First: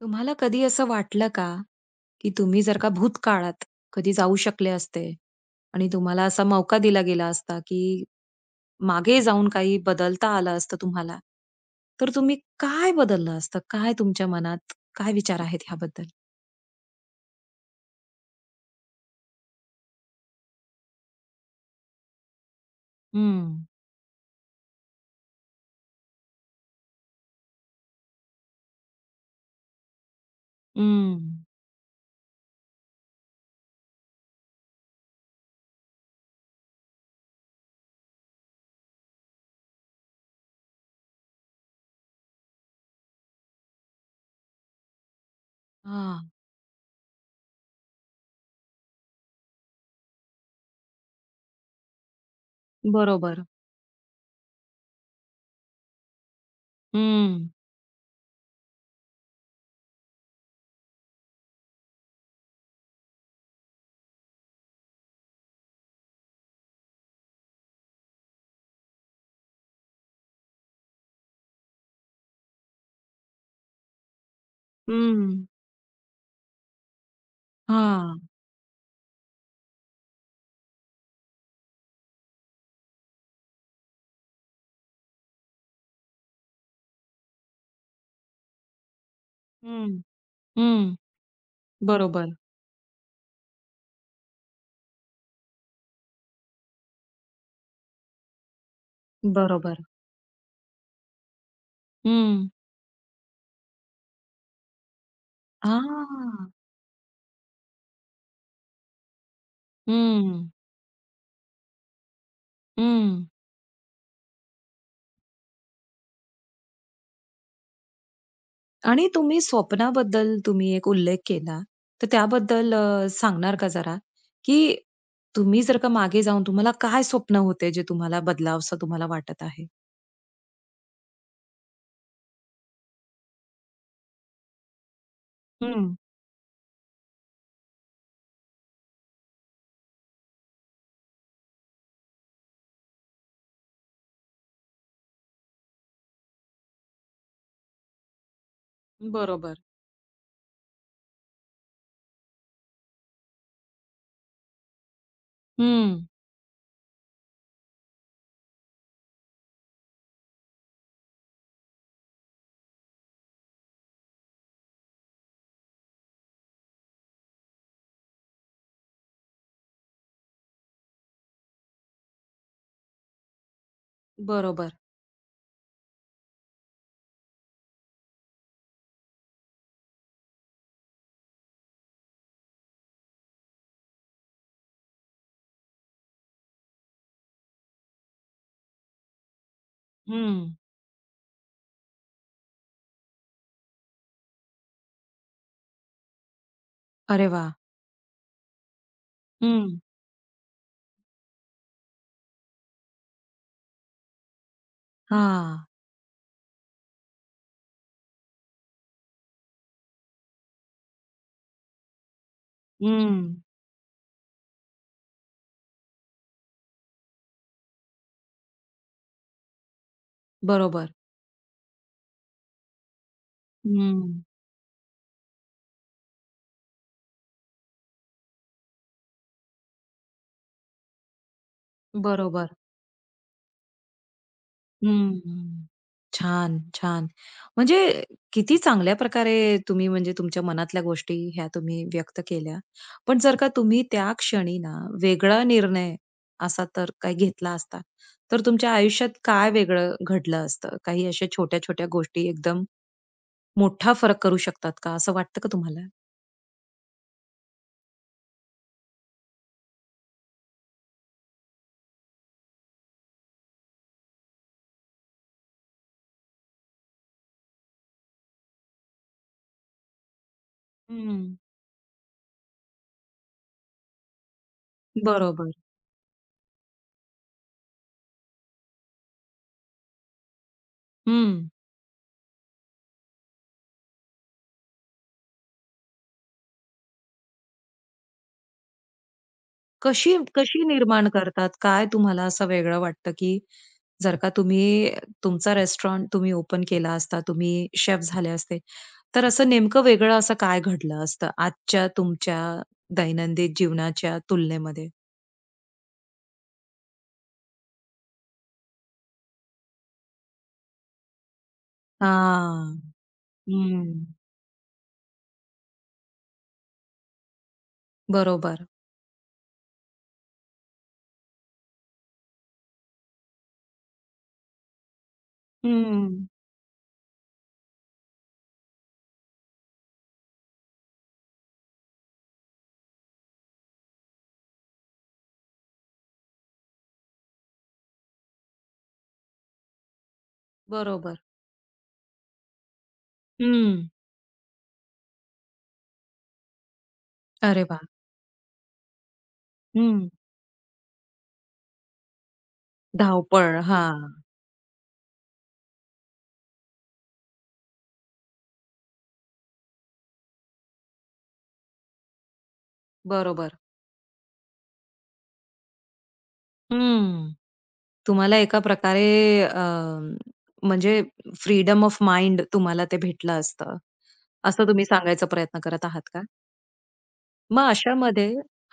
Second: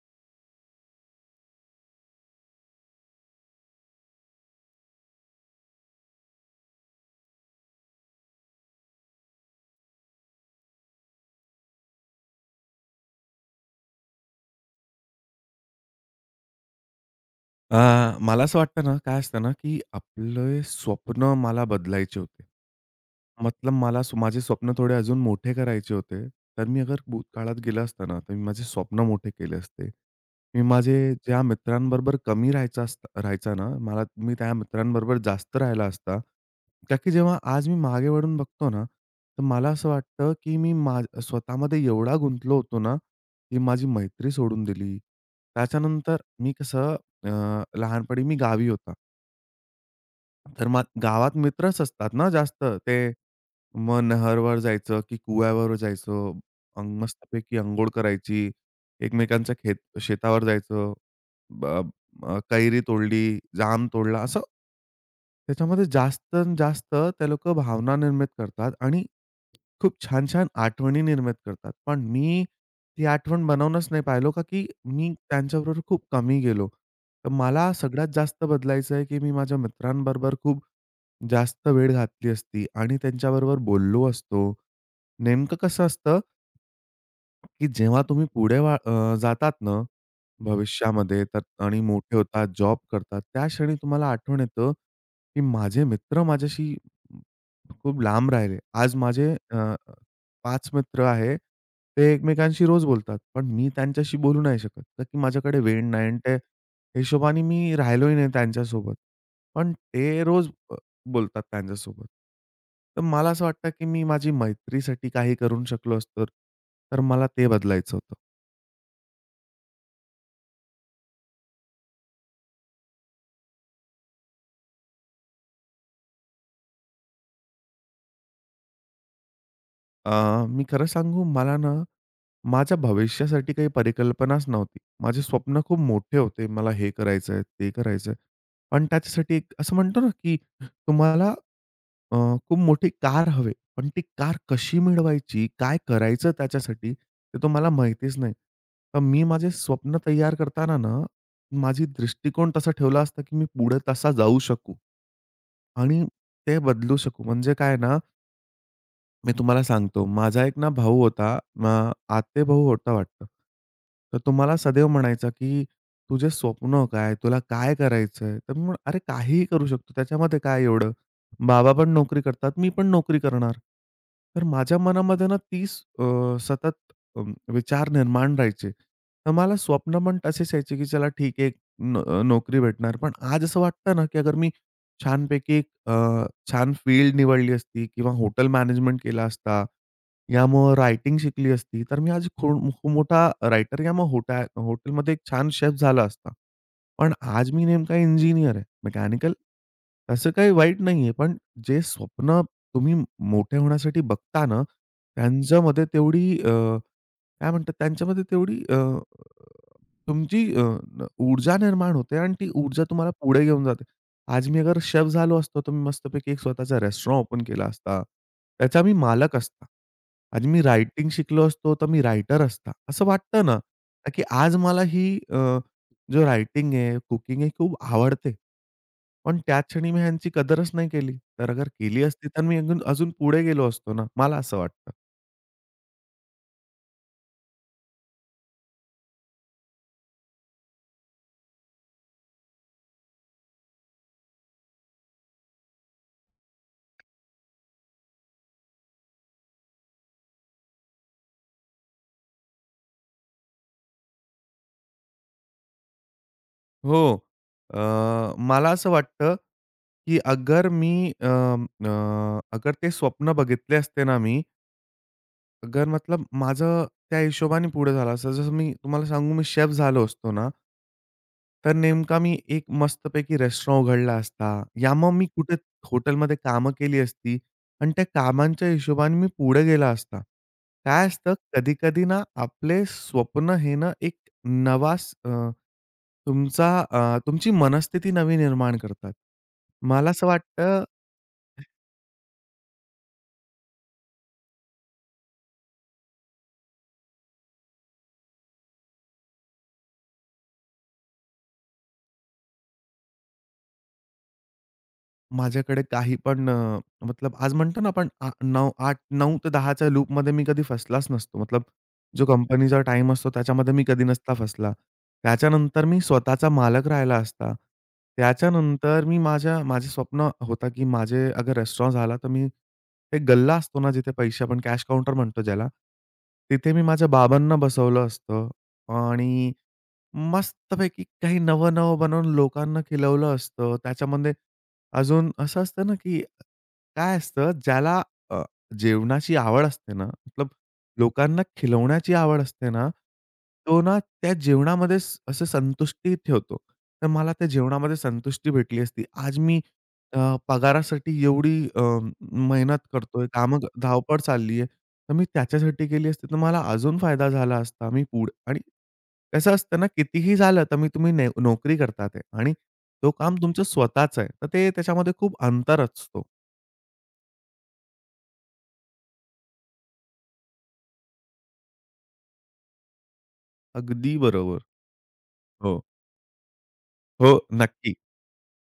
तुम्हाला कधी असं वाटलं का, की तुम्ही जर का भूतकाळात कधी जाऊ शकले असते आणि तुम्हाला असा मौका दिला गेला असता, की मागे जाऊन काही बदलता आलं असतं तुम्हाला, तर तुम्ही काय बदललं असतं? काय तुमच्या मनात काय विचार आहेत ह्याबद्दल? मला असं वाटतं ना, काय असतं ना, की आपले स्वप्न मला बदलायचे होते. हं. मतलब मला स्व माझे स्वप्न थोडे अजून मोठे करायचे होते. तर मी अगर भूतकाळात गेला असता ना, तर मी माझे स्वप्न मोठे केले असते. मी माझे हं. ज्या मित्रांबरोबर कमी राहायचा असता राहायचा ना, मी त्या मित्रांबरोबर जास्त राहिला असता. का की जेव्हा आज मी मागे वळून बघतो ना, तर मला असं वाटतं, की मी मा स्वतःमध्ये एवढा गुंतलो होतो ना, की माझी मैत्री सोडून दिली. त्याच्यानंतर हां. मी कसं अ, लहानपणी मी गावी होता. तर मग गावात मित्रच असतात ना जास्त. ते बरोबर. मग नहरवर जायचं की कुव्यावर जायचं. हं. मस्तपैकी अंघोळ करायची. एकमेकांच्या शेतावर जायचं. ब कैरी तोडली, जाम तोडला असं. त्याच्यामध्ये जास्त अन् जास्त ते लोकं भावना निर्मित करतात आणि खूप छान-छान आठवणी निर्माण करतात. पण मी ती आठवण बनवूनच नाही पाहिलो का की मी हं. त्यांच्याबरोबर खूप कमी गेलो. तर मला सगळ्यात हां. जास्त बदलायचं आहे की मी माझ्या मित्रांबरोबर खूप जास्त वेळ घातली असती आणि त्यांच्याबरोबर बोललो असतो. नेमकं कसं असतं की जेव्हा तुम्ही जातात ना, हं. हं. भविष्यामध्ये तर आणि मोठे बरोबर, होतात, जॉब करतात, त्या क्षणी तुम्हाला आठवण येतं, की माझे मित्र माझ्याशी खूप लांब राहिले. आज माझे बरोबर. 5 मित्र आहे. ते हं. एकमेकांशी रोज बोलतात. पण मी त्यांच्याशी बोलू नाही शकत, का की माझ्याकडे वेळ नाही आणि त्या हां. हिशोबाने मी राहिलोही नाही त्यांच्यासोबत. पण ते रोज हं. बोलतात त्यांच्यासोबत. तर हं. मला असं वाटतं, की मी माझी मैत्रीसाठी काही करून शकलो असतो, तर मला ते बदलायचं होतं. आणि तुम्ही स्वप्नाबद्दल तुम्ही एक उल्लेख केला, तर त्याबद्दल सांगणार का जरा? की तुम्ही जर का मागे जाऊन तुम्हाला काय स्वप्न होते, जे तुम्हाला बदलावसं तुम्हाला वाटत आहे? मी खरं सांगू मला ना, माझ्या भविष्यासाठी काही परिकल्पनाच नव्हती. माझे स्वप्न खूप हं. मोठे होते. मला हे करायचं आहे, ते करायचं आहे. पण त्याच्यासाठी एक असं म्हणतो ना, की तुम्हाला अ, खूप मोठी कार हवे। पण ती कार कशी मिळवायची, काय करायचं त्याच्यासाठी ते तुम्हाला माहितीच नाही. तर मी माझे बरोबर. स्वप्न तयार करताना ना, माझी दृष्टिकोन तसा ठेवला असता, की मी पुढे तसा जाऊ शकू आणि हं. ते बदलू शकू. म्हणजे काय ना मी तुम्हाला सांगतो. माझा एक ना भाऊ होता. आत्तेभाऊ होता वाटतं. तर तो सदैव म्हणायचा, की "तुझे स्वप्न काय? तुला काय करायचंय?" तर मी म्हणलं, "अरे काहीही करू शकतो. त्याच्यामध्ये काय एवढं? बाबा पण नोकरी करतात. मी पण नोकरी करणार." तर बरोबर. माझ्या मनामध्ये ना तीच सतत अ, विचार निर्माण राहायचे. तर मला स्वप्न पण तसेच यायचे, की चला ठीक आहे, नोकरी भेटणार. पण आज असं वाटतं ना, की अगर मी छानपैकी एक अ, छान फील्ड निवडली असती किंवा हॉटेल मॅनेजमेंट केला असता, हं. यामुळं रायटिंग शिकली असती, तर मी आज खूप खूप मोठा रायटर या मग हॉटेलमध्ये एक छान शेफ झाला असता. पण अरे आज वाह! मी नेमका इंजिनिअर आहे, मेकॅनिकल. हं. तसं काही वाईट नाहीये, पण जे स्वप्न तुम्ही मोठे होण्यासाठी बघता ना, हां. त्यांच्यामध्ये तेवढी अ, त्यांच्यामध्ये तेवढी तुमची अ, ऊर्जा निर्माण होते आणि ती ऊर्जा तुम्हाला हं. पुढे घेऊन जाते. आज मी अगर शेफ झालो असतो, तर मी मस्तपैकी एक स्वतःचा रेस्टॉरंट ओपन केला असता. त्याचा मी मालक असता. आज मी बरोबर. रायटिंग शिकलो असतो, तर मी रायटर असता. असं वाटतं ना, हं. की आज जो रायटिंग आहे, कुकिंग आहे खूप आवडते. पण त्या क्षणी मी ह्यांची कदरच नाही केली. तर अगर केली असती, तर बरोबर. मी अजून अजून पुढे गेलो असतो ना, मला असं वाटतं. हं. छान, छान. म्हणजे किती चांगल्या प्रकारे तुम्ही म्हणजे तुमच्या मनातल्या गोष्टी ह्या तुम्ही व्यक्त केल्या. पण जर का तुम्ही त्या क्षणी ना वेगळा निर्णय असा तर काही घेतला असता, तर तुमच्या आयुष्यात काय वेगळं घडलं असतं? काही अशा छोट्या-छोट्या गोष्टी एकदम मोठा फरक करू शकतात का, असं वाटतं का तुम्हाला? हो, मला असं वाटतं, की अगर मी अ, अ, अगर ते स्वप्न बघितले असते ना मी अगर मतलब माझं त्या हिशोबाने पुढे झालं असतं. जसं मी तुम्हाला सांगू मी शेफ झालो असतो ना, हं. तर नेमका मी एक मस्तपैकी रेस्टॉरंट उघडला असता. या मग मी बरोबर. कुठे हॉटेलमध्ये कामं केली असती आणि त्या कामांच्या हिशोबाने मी पुढे गेला असता. काय असतं हं. कधी-कधी ना आपले स्वप्न हे ना एक नवा स अ, तुमचा अ, तुमची मनस्थिती नवी निर्माण करतात. मला कशी असं कशी वाटतं निर्माण करतात? काय तुम्हाला असं वेगळं वाटतं, की जर का तुम्ही तुमचा रेस्टॉरंट तुम्ही ओपन केला असता, तुम्ही शेफ झाले असते, तर असं नेमकं वेगळं असं काय घडलं असतं आजच्या तुमच्या दैनंदिन जीवनाच्या तुलनेमध्ये? माझ्याकडे काही पण अ, मतलब आज म्हणतो ना आपण 9 8-9 ते 10 लूपमध्ये मी कधी फसलाच नसतो. मतलब जो हां. कंपनीचा टाईम असतो त्याच्यामध्ये मी कधी हं. नसता फसला. त्याच्यानंतर मी स्वतःचा मालक राहिला असता. बरोबर. त्याच्यानंतर मी माझ्या माझे स्वप्न होता, की माझे अगर रेस्टॉरंट झाला तर मी ते गल्ला असतो ना जिथे पैसे आपण कॅश काउंटर म्हणतो ज्याला, हं. तिथे मी माझ्या बाबांना बसवलं असतं आणि मस्तपैकी काही नवं-नवं बनवून लोकांना खिलवलं असतं. त्याच्यामध्ये अजून असं असतं ना, की काय असतं अ, जेवणाची आवड असते ना, मतलब बरोबर. लोकांना खिलवण्याची आवड असते ना, तो हं. ना त्या जेवणामध्येच असं संतुष्टी ठेवतो. तर मला त्या अरे वाह! जेवणामध्ये संतुष्टी भेटली असती. आज हं. पगारासाठी मेहनत करतोय, धावपळ. कामं हां. धावपळ चालली आहे. तर मी त्याच्यासाठी केली असती तर मला अजून फायदा झाला असता. मी पुढे आणि कसं असतं ना, कितीही झालं तर तुम्ही नोकरी करतात आहे आणि तो काम बरोबर. तुमचं स्वतःचं आहे. तर ते त्याच्यामध्ये खूप अंतर असतो. हं. तुम्हाला एका प्रकारे अ, म्हणजे फ्रीडम ऑफ माइंड तुम्हाला ते भेटलं असतं, अगदी बरोबर. असं तुम्ही सांगायचा प्रयत्न हो, करत आहात का? हो, मग नक्की. अशामध्ये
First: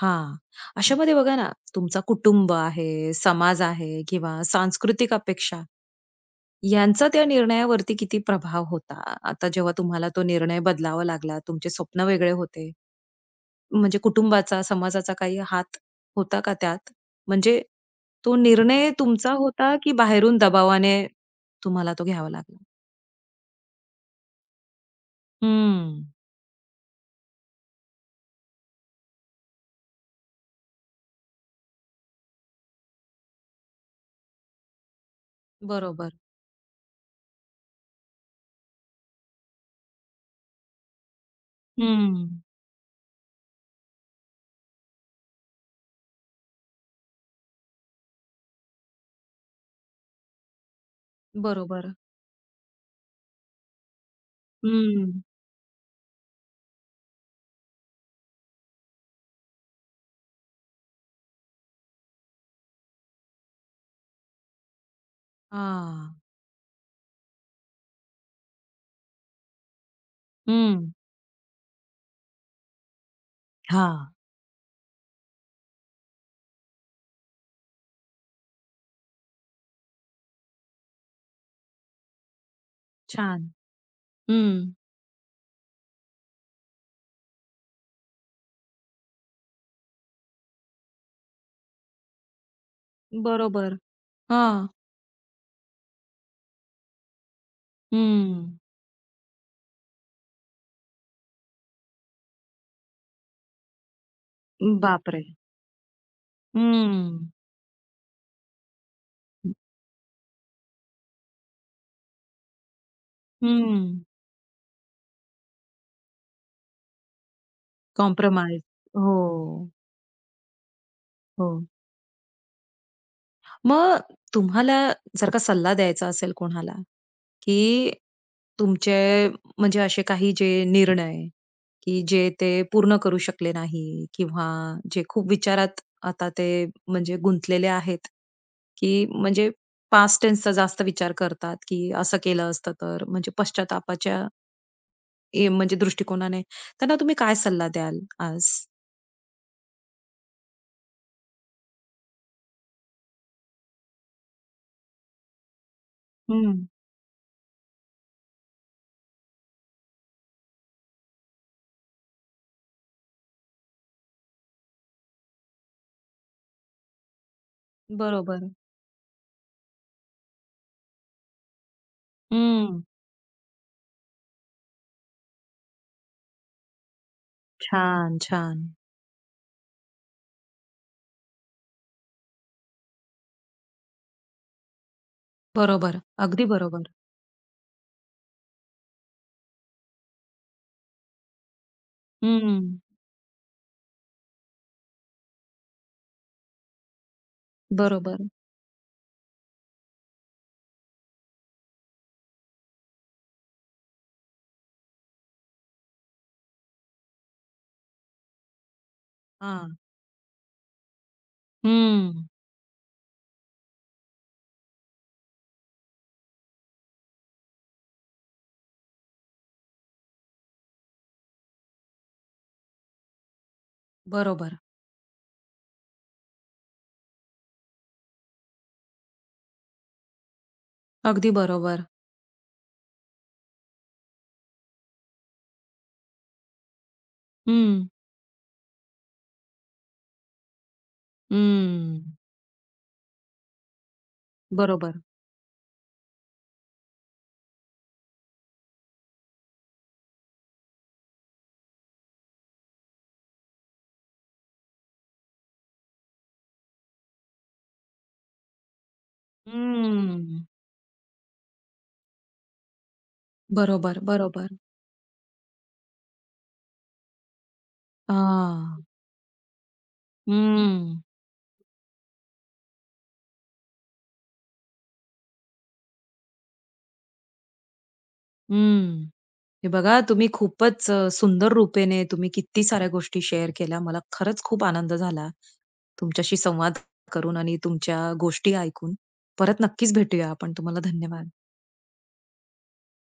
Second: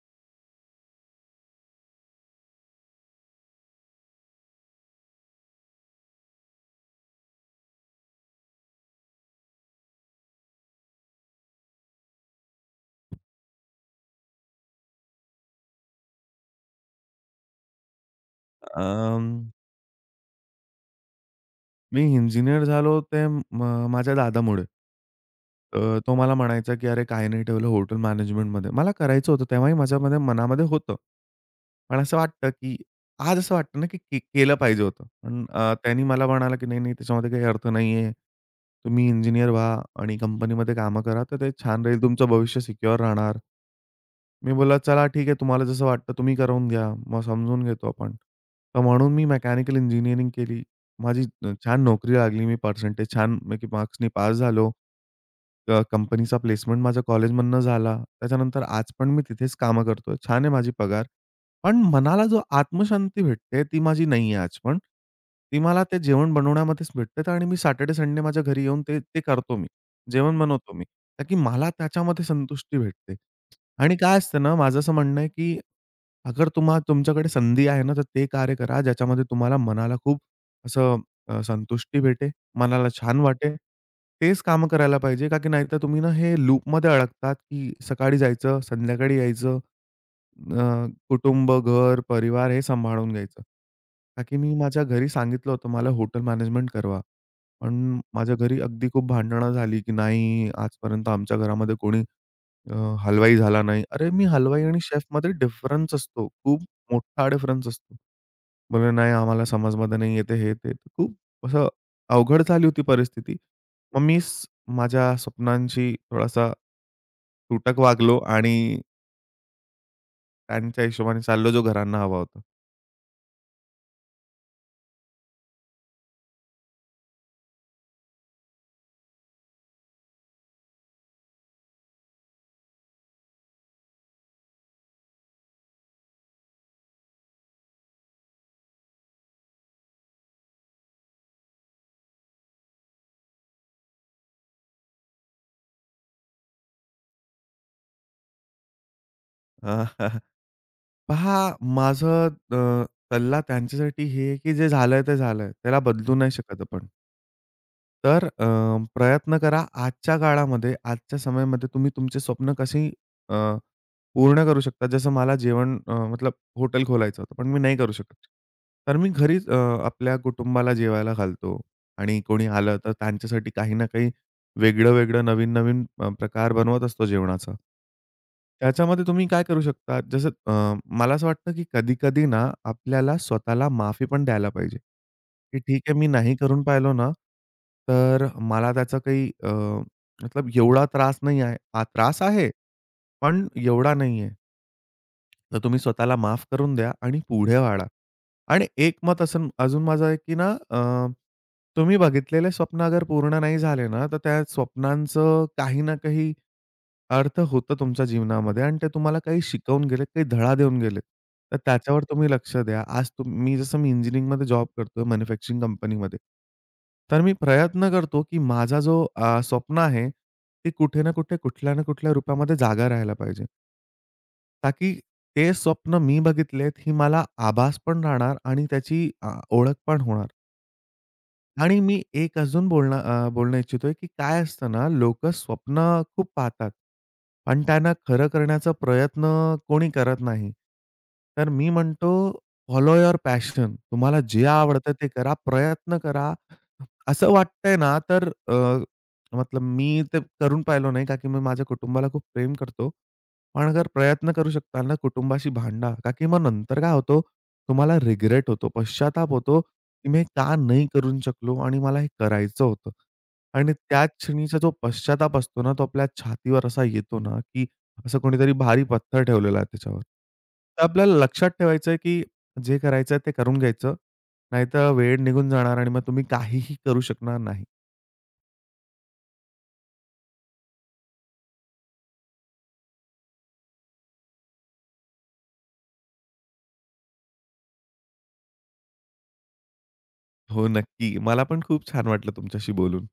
हां. अशामध्ये बघा ना, तुमचा कुटुंब आहे, समाज आहे किंवा सांस्कृतिक अपेक्षा यांचा त्या निर्णयावरती किती प्रभाव होता? आता जेव्हा तुम्हाला तो निर्णय बदलावा लागला, तुमचे स्वप्न वेगळे होते. म्हणजे कुटुंबाचा, समाजाचा काही हात होता का त्यात? म्हणजे तो निर्णय अं, तुमचा होता, की बाहेरून दबावाने तुम्हाला मी तो घ्यावा लागला? इंजिनिअर झालो ते म माझ्या दादामुळे. हं. तो मला म्हणायचा, की "अरे, काही नाही ठेवलं हॉटेल मॅनेजमेंटमध्ये." मला करायचं होतं तेव्हाही मनामध्ये होतं. पण असं वाटतं, की आज असं वाटतं ना, की केलं पाहिजे होतं. पण त्यांनी बरोबर. मला म्हणाला, की "नाही, नाही त्याच्यामध्ये काही अर्थ नाहीये. तुम्ही इंजिनिअर व्हा आणि कंपनीमध्ये कामं करा, तर ते छान राहील. तुमचं हं. भविष्य सिक्युअर राहणार." मी बोलला, "चला ठीक आहे, तुम्हाला जसं वाटतं तुम्ही करवून घ्या, मग समजून घेतो आपण." तर म्हणून मी मेकॅनिकल इंजिनिअरिंग केली. माझी छान बरोबर. नोकरी लागली. मी पर्सेंटेज छानपैकी मार्क्सनी पास झालो. हं. कंपनीचा प्लेसमेंट माझ्या कॉलेजमधनं झाला. त्याच्यानंतर आज पण मी तिथेच कामं करतोय. छान आहे माझी पगार. पण मनाला जो आत्मशांती भेटते, ती माझी नाही आहे आज पण. ती मला ते हां. जेवण बनवण्यामध्येच भेटते तर आणि मी सॅटर्डे, संडे माझ्या घरी येऊन ते ते करतो मी. जेवण बनवतो मी. हं. कारण की मला त्याच्यामध्ये संतुष्टी भेटते. आणि हां. काय असतं ना, माझं असं म्हणणं आहे, की अगर तुमच्याकडे संधी आहे ना, तर ते कार्य करा, ज्याच्यामध्ये तुम्हाला मनाला असं संतुष्टी भेटे, मनाला छान छान. वाटे, तेच हं. काम करायला पाहिजे, का की नाहीतर तुम्ही ना हे लूपमध्ये अडकतात, की सकाळी जायचं, संध्याकाळी यायचं, कुटुंब, घर, परिवार हे सांभाळून घ्यायचं. बरोबर. का की मी हां. माझ्या घरी सांगितलं होतं, मला हॉटेल मॅनेजमेंट करवा. पण माझ्या हं. घरी अगदी खूप भांडणं झाली, की नाही आजपर्यंत आमच्या घरामध्ये अ, हलवाई झाला नाही. अरे, मी हलवाई आणि बापरे! शेफमध्ये डिफरन्स असतो. खूप मोठा हं. डिफरन्स असतो. बोलले, "नाही, आम्हाला समजमध्ये नाही येते," हे, ते. तर खूप असं अवघड झाली होती परिस्थिती. हं. मग मीच माझ्या स्वप्नांशी थोडासा तुटक वागलो आणि कॉम्प्रोमाईज. हो, त्यांच्या हिशोबाने चाललो, जो हो. घरांना हवा होता. मग तुम्हाला जर का सल्ला द्यायचा असेल कोणाला की तुमचे म्हणजे असे काही जे निर्णय, की जे ते पूर्ण करू शकले नाही किंवा जे खूप विचारात आता ते म्हणजे गुंतलेले आहेत, की म्हणजे पास्ट टेन्सचा जास्त विचार करतात, की असं केलं असतं तर, म्हणजे पश्चातापाच्या ए म्हणजे दृष्टिकोनाने त्यांना तुम्ही काय सल्ला द्याल आज? पहा, माझं अ, सल्ला त्यांच्यासाठी हे आहे, की जे झालंय ते झालंय. त्याला बदलू नाही शकत हं, आपण. तर प्रयत्न करा आजच्या काळामध्ये, आजच्या समयामध्ये तुम्ही तुमचे स्वप्न अ, पूर्ण करू शकता. जसं मतलब हॉटेल खोलायचं होतं, पण मी नाही करू शकत. बरोबर. तर मी आपल्या कुटुंबाला जेवायला घालतो आणि कोणी आलं हं. तर त्यांच्यासाठी काही ना काही वेगळं-वेगळं, प्रकार बनवत असतो जेवणाचा. छान, छान. त्याच्यामध्ये तुम्ही काय करू शकता, जसं मला असं वाटतं की कधी-कधी ना आपल्याला स्वतःला माफी पण द्यायला पाहिजे, की ठीक आहे बरोबर. मी नाही अगदी करून बरोबर. पाहिलो ना, तर मला मतलब एवढा त्रास नाही आहे. हा त्रास आहे, हं, पण एवढा नाहीये. तर तुम्ही स्वतःला माफ करून द्या आणि पुढे वाढा. बरोबर. आणि एक मत असं अजून माझं आहे, की तुम्ही बघितलेले स्वप्न अगर पूर्ण नाही झाले ना, तर त्या स्वप्नांचं काही ना काही अर्थ होतं तुमच्या जीवनामध्ये आणि ते तुम्हाला काही हां. शिकवून गेलेत, काही धडा देऊन गेलेत. तर त्याच्यावर हं. तुम्ही लक्ष द्या. आज मी जसं मी इंजिनिअरिंगमध्ये जॉब करतोय मॅन्युफॅक्चरिंग कंपनीमध्ये. तर मी प्रयत्न करतो, की माझा स्वप्न आहे, ते कुठे ना कुठे, कुठल्या ना कुठल्या रूपामध्ये जागा राहायला पाहिजे. बरोबर. ताकी ते स्वप्न मी बघितलेत, ही मला आभास पण राहणार ओळख पण होणार. अगदी आणि बरोबर. मी एक बोलणं इच्छितोय, की काय असतं ना, लोकं स्वप्न खूप पाहतात, पण हं. त्यांना खरं करण्याचा प्रयत्न कोणी करत नाही. तर मी म्हणतो, हं. Follow your passion. तुम्हाला जे आवडतं बरोबर. ते करा, प्रयत्न करा असं वाटतंय ना, मतलब मी ते करून पाहिलं नाही, का की मी माझ्या कुटुंबाला खूप प्रेम करतो. पण अगर प्रयत्न करू शकताल ना कुटुंबाशी भांडा, का की मग नंतर काय होतो, तुम्हाला रिग्रेट होतो, पश्चाताप होतो, की मी हे हं. का नाही करू शकलो आणि मला हे करायचं होतं. आणि बरोबर, त्याच बरोबर. क्षणीचा जो पश्चाताप असतो ना, तो आपल्या छातीवर असा येतो ना, की असं कोणीतरी भारी हां. पत्थर ठेवलेला आहे त्याच्यावर. तर हं. आपल्याला लक्षात ठेवायचं आहे, की जे करायचं आहे ते करून घ्यायचं. नाहीतर वेळ निघून जाणार आणि मग तुम्ही काहीही करू शकणार नाही. हं. हे बघा तुम्ही खूपच सुंदर रूपेने तुम्ही किती साऱ्या गोष्टी शेअर केल्या. मला खरंच खूप आनंद झाला तुमच्याशी संवाद करून आणि तुमच्या गोष्टी ऐकून. परत नक्कीच भेटूया आपण. हो, तुम्हाला नक्की. धन्यवाद. मला पण खूप छान वाटलं तुमच्याशी बोलून.